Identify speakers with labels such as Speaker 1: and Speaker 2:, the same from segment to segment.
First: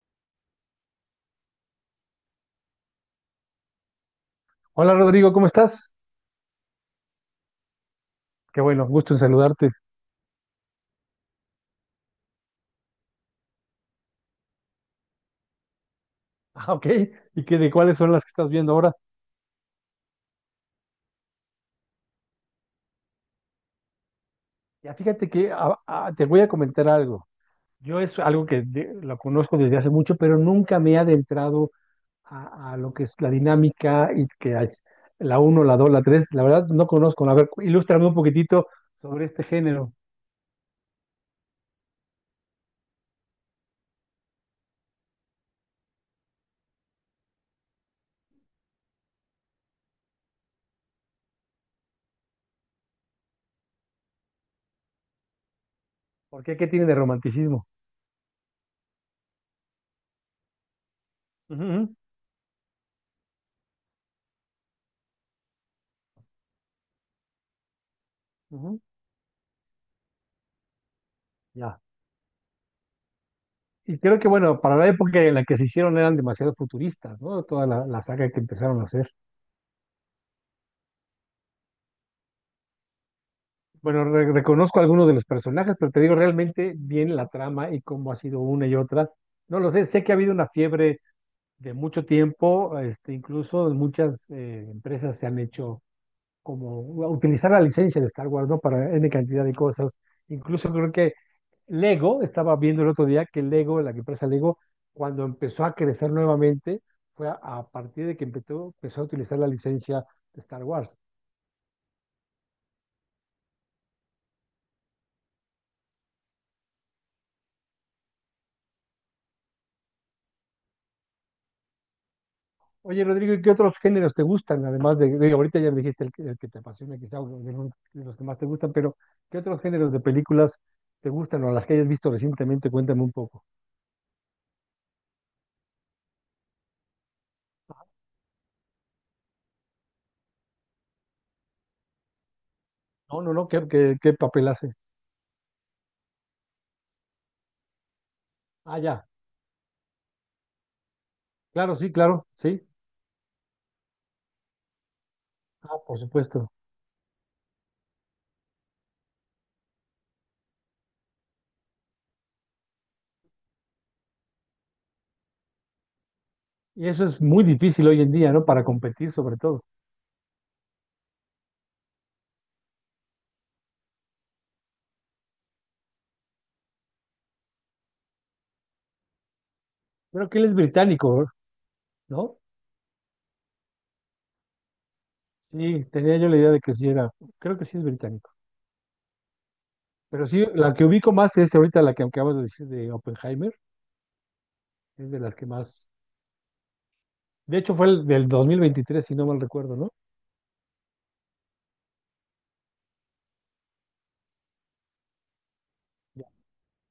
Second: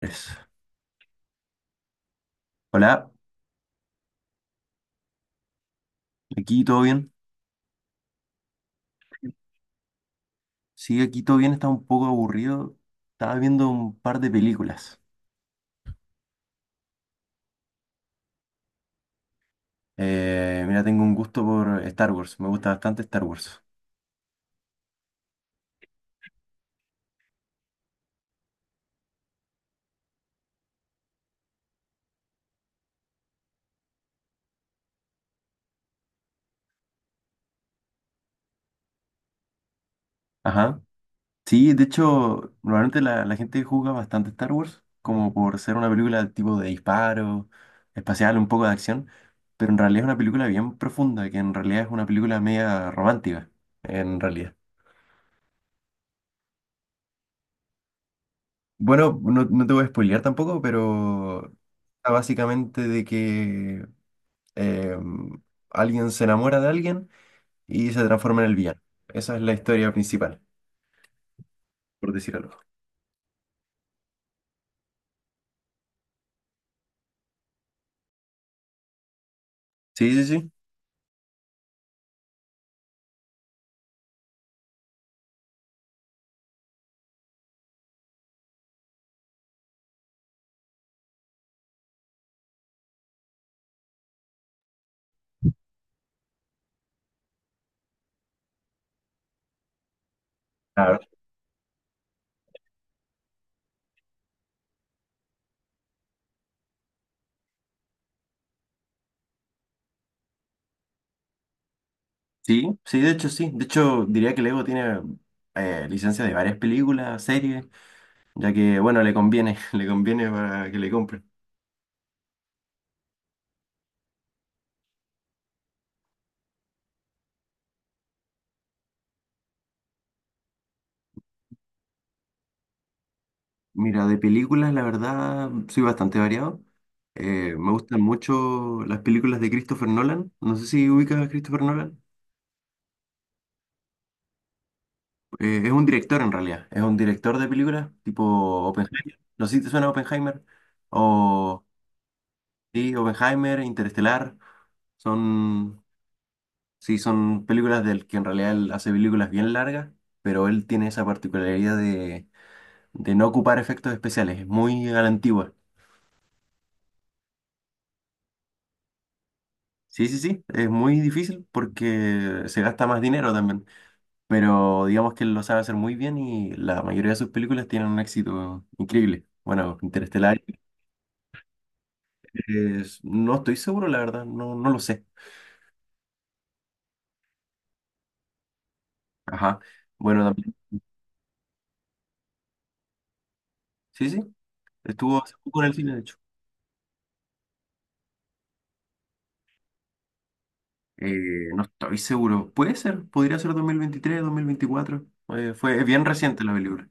Speaker 1: Pues, Hola,
Speaker 2: Hola Rodrigo, ¿cómo estás?
Speaker 1: aquí todo bien.
Speaker 2: Qué bueno, gusto en saludarte.
Speaker 1: Sí, aquí todo bien, está un poco aburrido. Estaba viendo un par de películas.
Speaker 2: Ah, ok. ¿Y qué de cuáles son las que estás viendo ahora?
Speaker 1: Mira, tengo un gusto por Star Wars, me gusta bastante Star Wars.
Speaker 2: Ya fíjate que te voy a comentar algo. Yo es algo que lo conozco desde hace mucho, pero nunca me he adentrado a lo que es la dinámica y que es la uno, la 2, la 3. La verdad no conozco. A ver, ilústrame un poquitito sobre este género.
Speaker 1: Ajá. Sí, de hecho, normalmente la gente juzga bastante Star Wars, como por ser una película tipo de disparo, espacial, un poco de acción, pero en realidad es una película bien profunda, que en realidad es una película media romántica, en realidad.
Speaker 2: ¿Por qué? ¿Qué tiene de romanticismo?
Speaker 1: Bueno, no, no te voy a spoilear tampoco, pero
Speaker 2: Ujú,
Speaker 1: está Básicamente de que eh, alguien se enamora de alguien y se transforma en el
Speaker 2: ujú,
Speaker 1: villano. Esa es la historia principal,
Speaker 2: ya.
Speaker 1: por decir algo.
Speaker 2: Y creo que, bueno, para la época en la que se hicieron eran demasiado futuristas, ¿no? Toda la saga que empezaron a hacer.
Speaker 1: Sí, sí, sí.
Speaker 2: Bueno, reconozco algunos de los personajes, pero te digo realmente bien la trama y cómo ha sido una y otra. No lo sé, sé que ha habido una fiebre de mucho tiempo, este, incluso muchas empresas se han hecho como utilizar la licencia de Star Wars, ¿no? Para N cantidad de cosas. Incluso creo
Speaker 1: A ver.
Speaker 2: que Lego, estaba viendo el otro día que Lego, la empresa Lego, cuando empezó a crecer nuevamente, fue a partir de que empezó a utilizar la licencia de Star Wars.
Speaker 1: Sí, sí. De hecho, diría que Lego tiene licencia de varias películas, series, ya que, bueno, le conviene, le conviene para que le compren.
Speaker 2: Oye, Rodrigo, ¿y qué otros géneros te gustan? Además ahorita ya me dijiste el que te apasiona, quizá o de los que más te gustan, pero ¿qué otros géneros de películas te gustan o las que hayas visto recientemente? Cuéntame un poco.
Speaker 1: Mira, de películas, la verdad, soy bastante variado. Me gustan mucho las películas de Christopher Nolan. No sé si ubicas a Christopher Nolan.
Speaker 2: No, no, no, ¿qué papel hace?
Speaker 1: Es un director en realidad, es un director de películas tipo
Speaker 2: Ah, ya,
Speaker 1: Oppenheimer. No sé si te suena Oppenheimer. O
Speaker 2: claro, sí, claro, sí.
Speaker 1: sí, Oppenheimer, Interestelar.
Speaker 2: Ah,
Speaker 1: Son,
Speaker 2: por supuesto.
Speaker 1: sí, son películas del que en realidad él hace películas bien largas, pero él tiene esa particularidad de no ocupar efectos especiales. Es muy a la antigua.
Speaker 2: Y eso es muy difícil hoy en día, ¿no? Para competir sobre todo.
Speaker 1: Sí, sí, sí, es muy difícil porque se gasta más dinero también. Pero digamos que él lo sabe hacer muy bien y la mayoría de sus películas tienen un éxito increíble. Bueno,
Speaker 2: Creo que
Speaker 1: Interestelar.
Speaker 2: él es británico, ¿no?
Speaker 1: No estoy seguro, la verdad, no, no lo sé.
Speaker 2: Sí, tenía yo la idea de que sí era, creo que sí es británico.
Speaker 1: Ajá. Bueno,
Speaker 2: Pero sí,
Speaker 1: también.
Speaker 2: la que ubico más es ahorita la que acabas de decir de Oppenheimer,
Speaker 1: Sí, sí.
Speaker 2: es de
Speaker 1: Estuvo hace
Speaker 2: las que
Speaker 1: poco en el
Speaker 2: más.
Speaker 1: cine, de hecho.
Speaker 2: De hecho, fue el del 2023 si no mal recuerdo, ¿no?
Speaker 1: No estoy seguro. Puede ser, podría ser 2023, 2024. Fue es bien
Speaker 2: Ya.
Speaker 1: reciente la película.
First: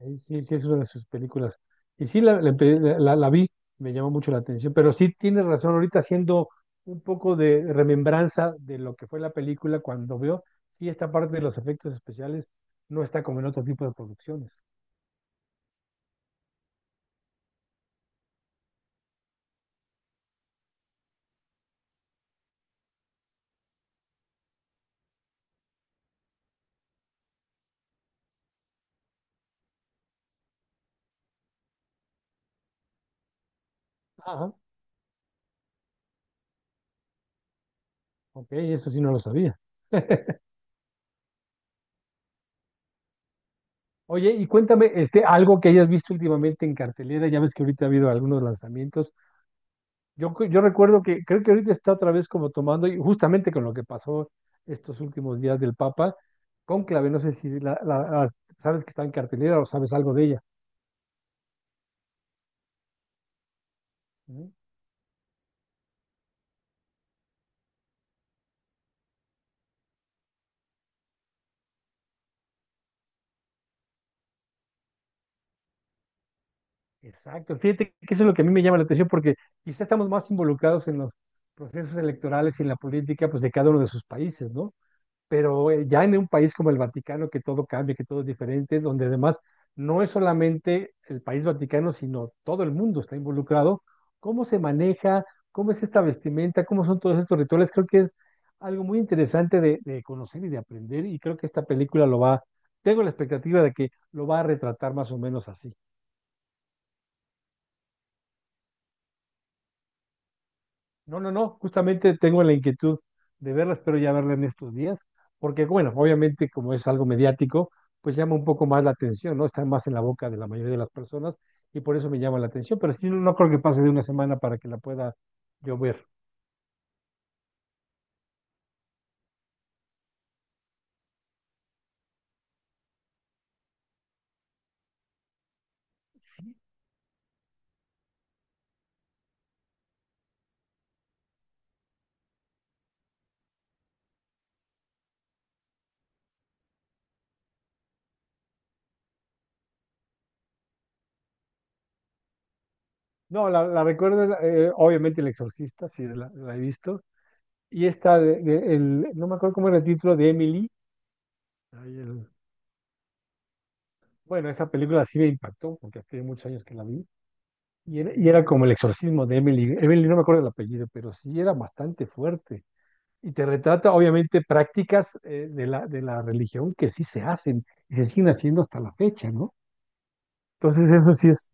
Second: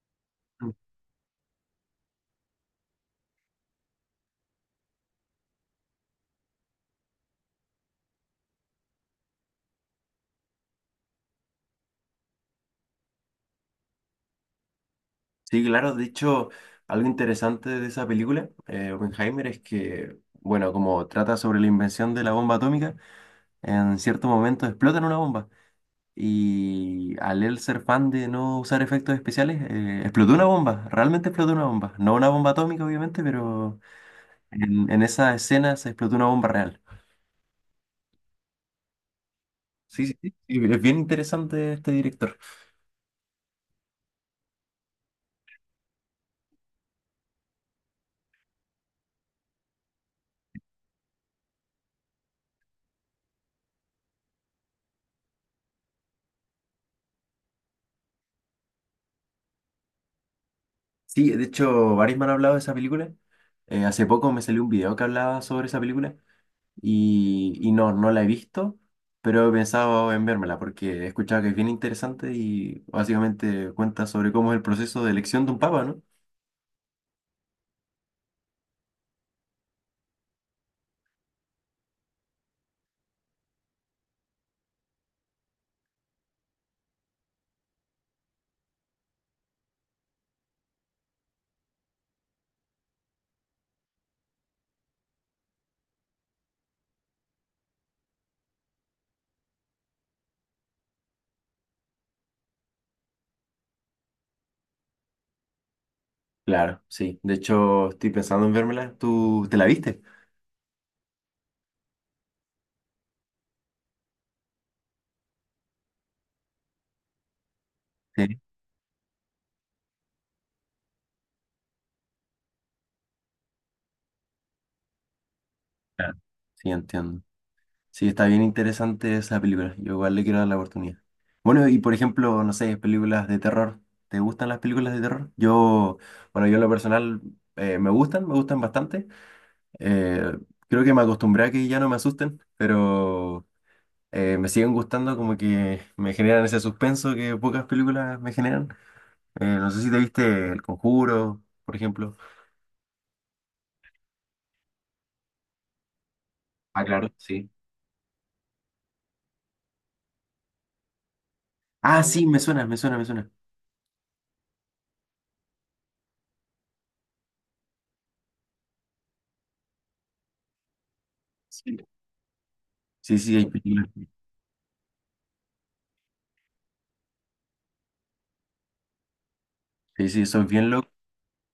Speaker 2: Ahí sí, sí, es
Speaker 1: Mm.
Speaker 2: una de sus películas. Y sí, la vi, me llamó mucho la atención, pero sí tienes razón, ahorita haciendo un poco de remembranza de lo que fue la película cuando veo, sí, esta parte de los efectos especiales no está como en otro tipo de producciones.
Speaker 1: Sí, claro. De hecho, algo interesante de esa película, Oppenheimer, es que, bueno, como trata sobre la invención de la bomba atómica, en cierto momento explotan una bomba. Y al él ser fan de no usar efectos especiales, explotó una bomba, realmente explotó una bomba. No una bomba atómica, obviamente, pero
Speaker 2: Ajá,
Speaker 1: en esa escena se explotó una bomba real.
Speaker 2: ok, eso sí no lo sabía.
Speaker 1: Sí, sí, sí, sí, es bien interesante este director.
Speaker 2: Oye, y cuéntame, este, algo que hayas visto últimamente en cartelera, ya ves que ahorita ha habido algunos lanzamientos. Yo, cu- yo recuerdo que creo que ahorita está otra vez como tomando, y justamente con lo que pasó estos últimos días del Papa, cónclave, no sé si sabes que está en cartelera o sabes algo de ella.
Speaker 1: Sí, de hecho, varios me han hablado de esa película. Hace poco me
Speaker 2: Ujú.
Speaker 1: salió un video que hablaba sobre esa película y, no la he visto, pero he pensado en vérmela porque he escuchado que es bien interesante y básicamente cuenta sobre cómo es el proceso de elección de un papa, ¿no?
Speaker 2: Exacto, fíjate que eso es lo que a mí me llama la atención porque quizá estamos más involucrados en los procesos electorales y en la política pues de cada uno de sus países, ¿no? Pero ya en un país como el Vaticano, que todo cambia, que todo es diferente, donde además no es solamente el país Vaticano, sino todo el mundo está involucrado, ¿cómo se maneja? ¿Cómo es esta vestimenta? ¿Cómo son todos estos rituales? Creo que es algo muy interesante de conocer y de aprender y creo que esta película lo va, tengo la expectativa de que lo va a retratar más o menos así.
Speaker 1: Claro, sí. De hecho, estoy pensando en vérmela. ¿Tú te la viste?
Speaker 2: No, no, no, justamente tengo la inquietud de verlas, pero ya verla en estos días, porque bueno, obviamente como es algo mediático, pues llama
Speaker 1: Sí.
Speaker 2: un poco más la atención, ¿no? Está más en la boca de la mayoría de las personas y por eso me llama la atención, pero sí, no, no creo que pase de una semana para que la pueda yo ver.
Speaker 1: Claro. Sí, entiendo. Sí, está bien interesante esa película. Yo igual le quiero dar la oportunidad. Bueno, y por ejemplo, no sé, películas de terror. ¿Te gustan las películas de terror? Yo, bueno, yo en lo personal me gustan bastante. Eh, Creo que me acostumbré a que ya no me asusten, pero me siguen gustando como que me generan ese suspenso que pocas películas me generan. No sé si te viste El Conjuro, por ejemplo.
Speaker 2: No, la recuerdo, obviamente El Exorcista, sí, la he
Speaker 1: Ah,
Speaker 2: visto,
Speaker 1: claro, sí.
Speaker 2: y esta, de- el, no me acuerdo cómo era el título, de Emily. Ay,
Speaker 1: Ah, sí,
Speaker 2: el-
Speaker 1: me suena, me suena, me suena.
Speaker 2: bueno, esa película sí me impactó, porque hace muchos años que la vi. Y era como el exorcismo de Emily. Emily, no me acuerdo el apellido, pero sí era
Speaker 1: Sí.
Speaker 2: bastante fuerte.
Speaker 1: Sí,
Speaker 2: Y
Speaker 1: sí,
Speaker 2: te
Speaker 1: hay películas.
Speaker 2: retrata, obviamente, prácticas de la religión que sí se hacen y se siguen haciendo hasta la fecha, ¿no?
Speaker 1: Sí, sí, son bien locos.
Speaker 2: Entonces eso sí es,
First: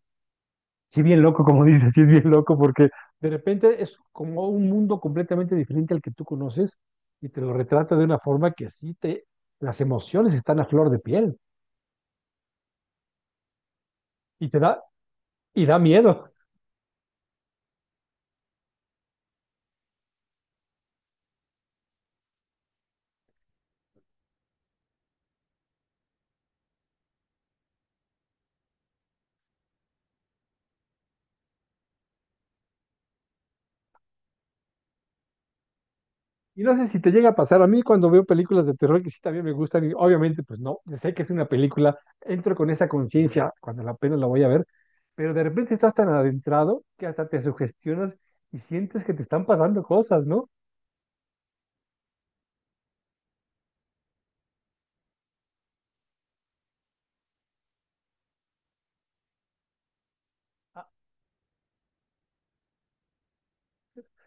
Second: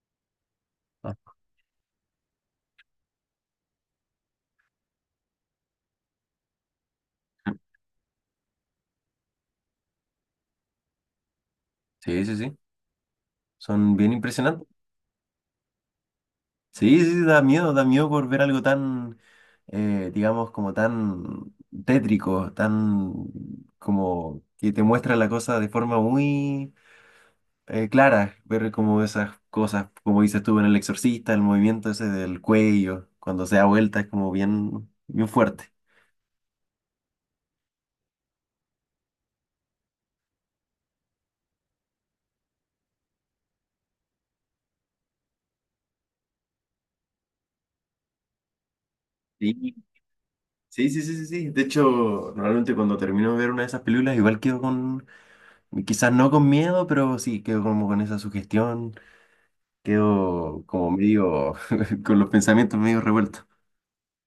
Speaker 2: sí bien loco, como dices, sí es bien loco, porque de repente es como un mundo completamente diferente al que tú conoces y te lo retrata de una forma que sí te, las emociones están a flor de piel
Speaker 1: Sí, sí, sí. Son bien
Speaker 2: y te
Speaker 1: impresionantes.
Speaker 2: da, y da miedo.
Speaker 1: Sí, sí, sí, da miedo por ver algo tan, digamos, como tan tétrico, tan como que te muestra la cosa de forma muy clara. Ver como esas cosas, como dices tú en El Exorcista, el movimiento ese del cuello, cuando se da vuelta, es como bien, bien fuerte.
Speaker 2: Y no sé si te llega a pasar, a mí cuando veo películas de terror que sí también me gustan, y obviamente pues no, sé que es una película, entro con esa conciencia cuando la apenas la voy a ver, pero de repente estás tan adentrado que hasta te sugestionas y sientes que te están
Speaker 1: Sí.
Speaker 2: pasando cosas, ¿no?
Speaker 1: Sí, sí, sí, sí, sí. De hecho, normalmente cuando termino de ver una de esas películas, igual quedo con, quizás no con miedo, pero sí, quedo como con esa sugestión, quedo
Speaker 2: Ah,
Speaker 1: como medio, con los pensamientos medio revueltos.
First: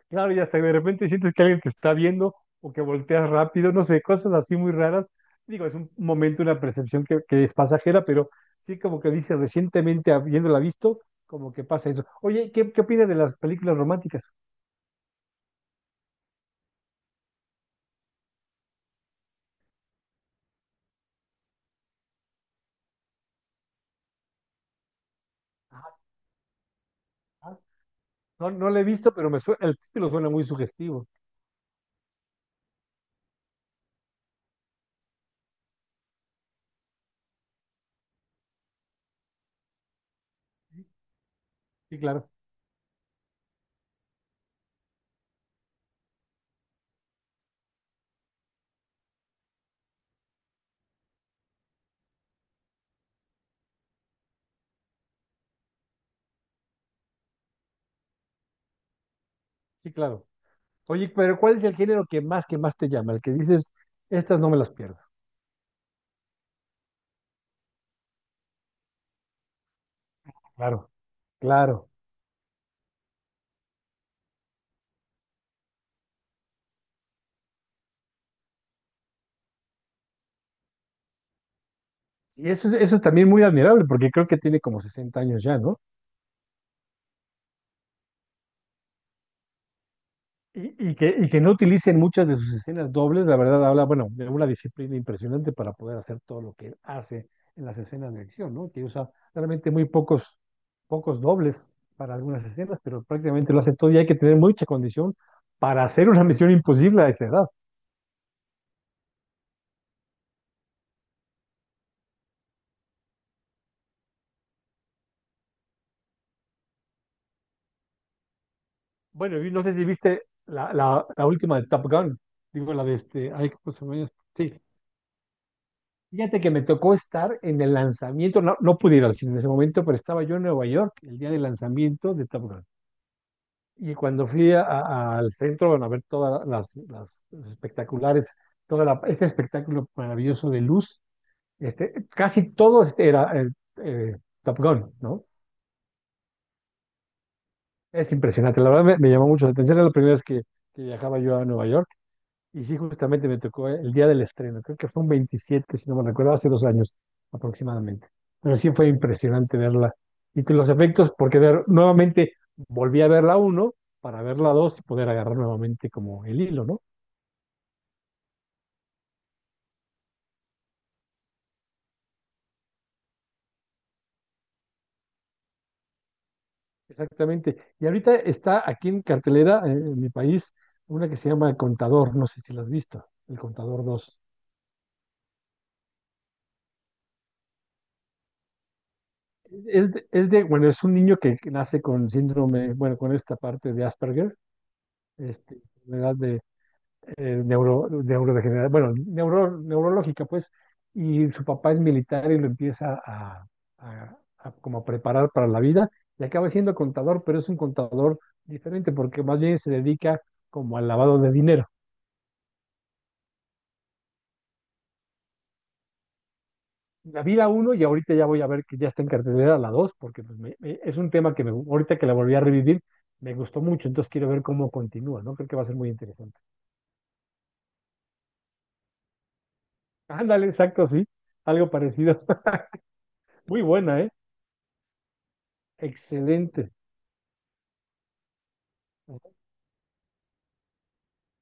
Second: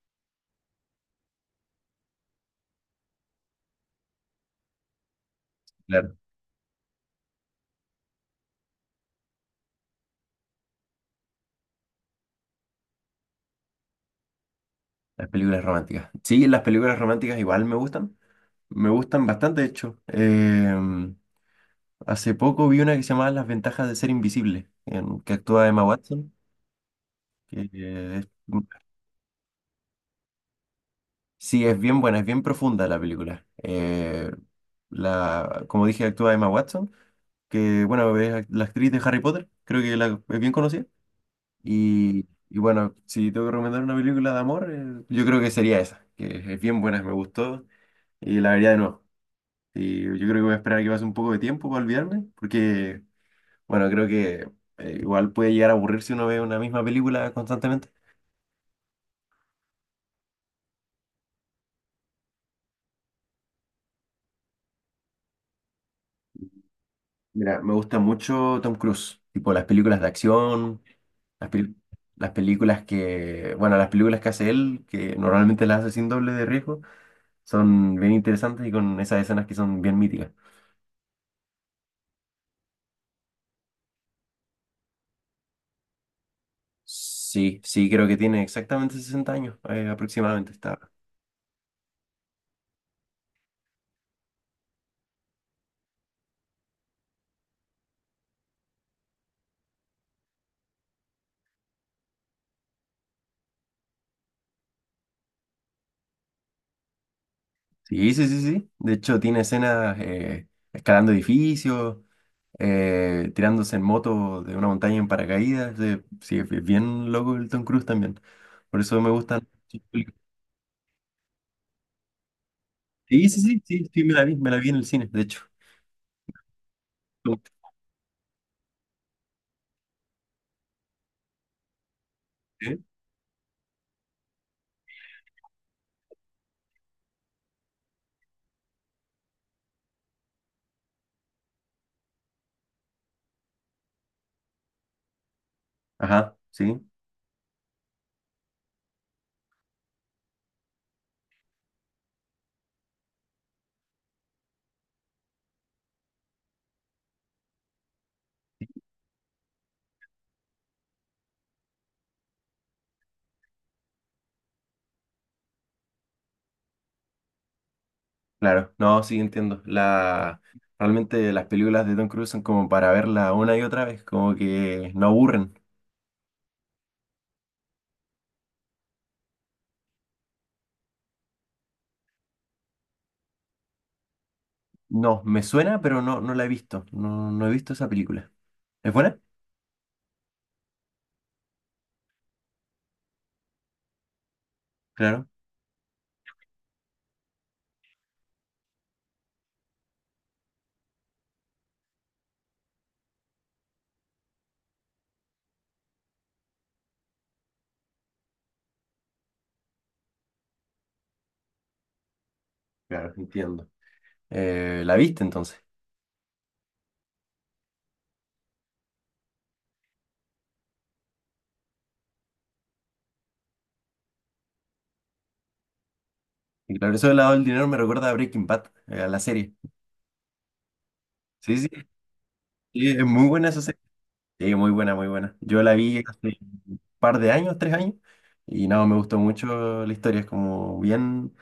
Speaker 2: claro, y hasta de repente sientes que alguien te está viendo o que volteas rápido, no sé, cosas así muy raras. Digo, es un
Speaker 1: Claro,
Speaker 2: momento, una percepción que es pasajera, pero sí como que dice recientemente habiéndola visto, como que pasa eso. Oye, ¿qué, qué opinas de las películas románticas?
Speaker 1: las películas románticas. Sí, las películas románticas igual me gustan bastante, de hecho. Hace poco vi una que se llamaba Las ventajas de ser invisible, en, que actúa Emma Watson, que es
Speaker 2: No, no la he visto, pero me suena, el título suena muy sugestivo.
Speaker 1: sí, es bien buena, es bien profunda la película. La, como dije, actúa Emma Watson, que bueno, la actriz de Harry Potter, creo que la, es bien conocida.
Speaker 2: Sí, claro,
Speaker 1: Y bueno, si tengo que recomendar una película de amor, yo creo que sería esa, que es bien buena, me gustó y la vería de nuevo. Y yo creo que voy a esperar a que pase un poco de tiempo para olvidarme, porque bueno, creo que igual puede llegar a aburrir si uno ve una misma película constantemente.
Speaker 2: sí, claro. Oye, pero ¿cuál es el género que más te llama? El que dices, estas no me las pierdo.
Speaker 1: Mira, me gusta mucho Tom Cruise, tipo las películas de acción.
Speaker 2: Claro,
Speaker 1: Las, pel-
Speaker 2: claro.
Speaker 1: las películas que, bueno, las películas que hace él, que normalmente las hace sin doble de riesgo, son bien interesantes y con esas escenas que son bien míticas.
Speaker 2: Y eso es también muy admirable, porque creo que tiene como 60 años ya, ¿no?
Speaker 1: Sí, sí, creo que tiene exactamente 60 años, aproximadamente está.
Speaker 2: Y que no utilicen muchas de sus escenas dobles, la verdad habla, bueno, de una disciplina impresionante para poder hacer todo lo que hace en las escenas de acción, ¿no? Que usa realmente muy pocos, pocos dobles para algunas escenas, pero prácticamente lo hace todo y hay que tener mucha condición para hacer una misión imposible a esa edad.
Speaker 1: Sí, sí, sí, sí. De hecho, tiene escenas escalando edificios, tirándose en moto de una montaña en paracaídas. Sí, es bien loco el Tom Cruise también. Por eso me
Speaker 2: Bueno,
Speaker 1: gustan.
Speaker 2: y no sé
Speaker 1: Sus
Speaker 2: si
Speaker 1: películas.
Speaker 2: viste la última de Top Gun, digo la de
Speaker 1: Sí,
Speaker 2: este,
Speaker 1: sí,
Speaker 2: ay,
Speaker 1: sí,
Speaker 2: ¿cómo se
Speaker 1: sí, sí,
Speaker 2: llama?
Speaker 1: me
Speaker 2: Sí.
Speaker 1: la vi en el cine, de hecho.
Speaker 2: Fíjate que me tocó estar en el lanzamiento, no, no pude ir al cine en ese momento, pero estaba yo en Nueva York el día del lanzamiento de Top Gun.
Speaker 1: ¿Eh?
Speaker 2: Y cuando fui al centro, bueno, a ver todas los espectaculares, todo este espectáculo maravilloso de luz, este, casi todo este era eh, Top Gun, ¿no?
Speaker 1: Ajá, sí.
Speaker 2: Es impresionante, la verdad me, me llamó mucho la atención, era la primera vez que viajaba yo a Nueva York. Y sí, justamente me tocó el día del estreno, creo que fue un 27 si no me recuerdo, hace 2 años aproximadamente. Pero sí fue impresionante verla. Y que los efectos, porque nuevamente volví a ver la 1 para ver la 2 y poder agarrar nuevamente como el hilo, ¿no?
Speaker 1: Claro, no, sí entiendo. La, realmente las películas de Tom Cruise son como para verla una y otra vez, como que no aburren.
Speaker 2: Exactamente. Y ahorita está aquí en cartelera, en mi país, una que se llama Contador, no sé si la has visto, el Contador dos.
Speaker 1: No, me suena, pero no, no la he visto. No, no he visto esa película. ¿Es buena?
Speaker 2: Es bueno, es un niño que nace con síndrome, bueno, con esta parte de Asperger,
Speaker 1: Claro,
Speaker 2: este, enfermedad de neurodegenerada, bueno, neurológica, pues, y su papá es militar y lo empieza a, a- a como a preparar para la vida y acaba siendo contador, pero es un contador diferente porque más bien se dedica como al lavado de dinero.
Speaker 1: claro, entiendo. ¿La viste entonces?
Speaker 2: La vi la 1 y ahorita ya voy a ver que ya está en cartelera la 2 porque pues, es un tema que me, ahorita que la volví a revivir me gustó mucho, entonces quiero ver cómo continúa, ¿no? Creo que va a ser muy interesante.
Speaker 1: Y claro, eso del lado del dinero me recuerda a Breaking Bad, a la serie.
Speaker 2: Ándale, exacto, sí,
Speaker 1: Sí, sí,
Speaker 2: algo parecido.
Speaker 1: sí, es muy buena esa
Speaker 2: Muy
Speaker 1: serie.
Speaker 2: buena, ¿eh?
Speaker 1: Sí, muy buena, muy buena. Yo la vi hace
Speaker 2: Excelente.
Speaker 1: par de años, tres años, y no, me gustó mucho la historia, es como bien,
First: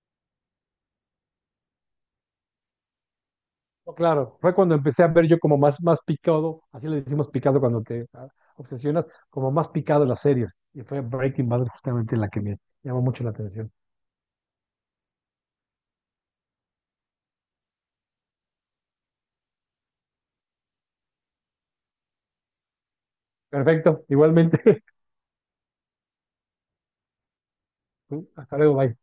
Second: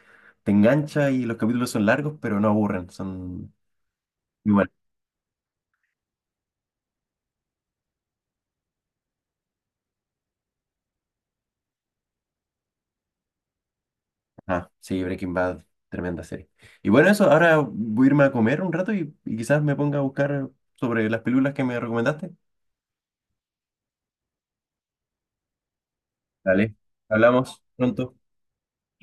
Speaker 1: te engancha y los capítulos son largos, pero no aburren, son
Speaker 2: No, claro,
Speaker 1: muy
Speaker 2: fue
Speaker 1: buenos.
Speaker 2: cuando empecé a ver yo como más, más picado, así le decimos picado cuando te ah, obsesionas, como más picado las series. Y fue Breaking Bad justamente la que me llamó mucho la atención.
Speaker 1: Ah, sí, Breaking Bad, tremenda serie. Y bueno, eso, ahora voy a irme a comer un rato y quizás me ponga a buscar sobre las películas que me recomendaste.
Speaker 2: Perfecto, igualmente.
Speaker 1: Dale, hablamos pronto.
Speaker 2: Hasta luego, bye.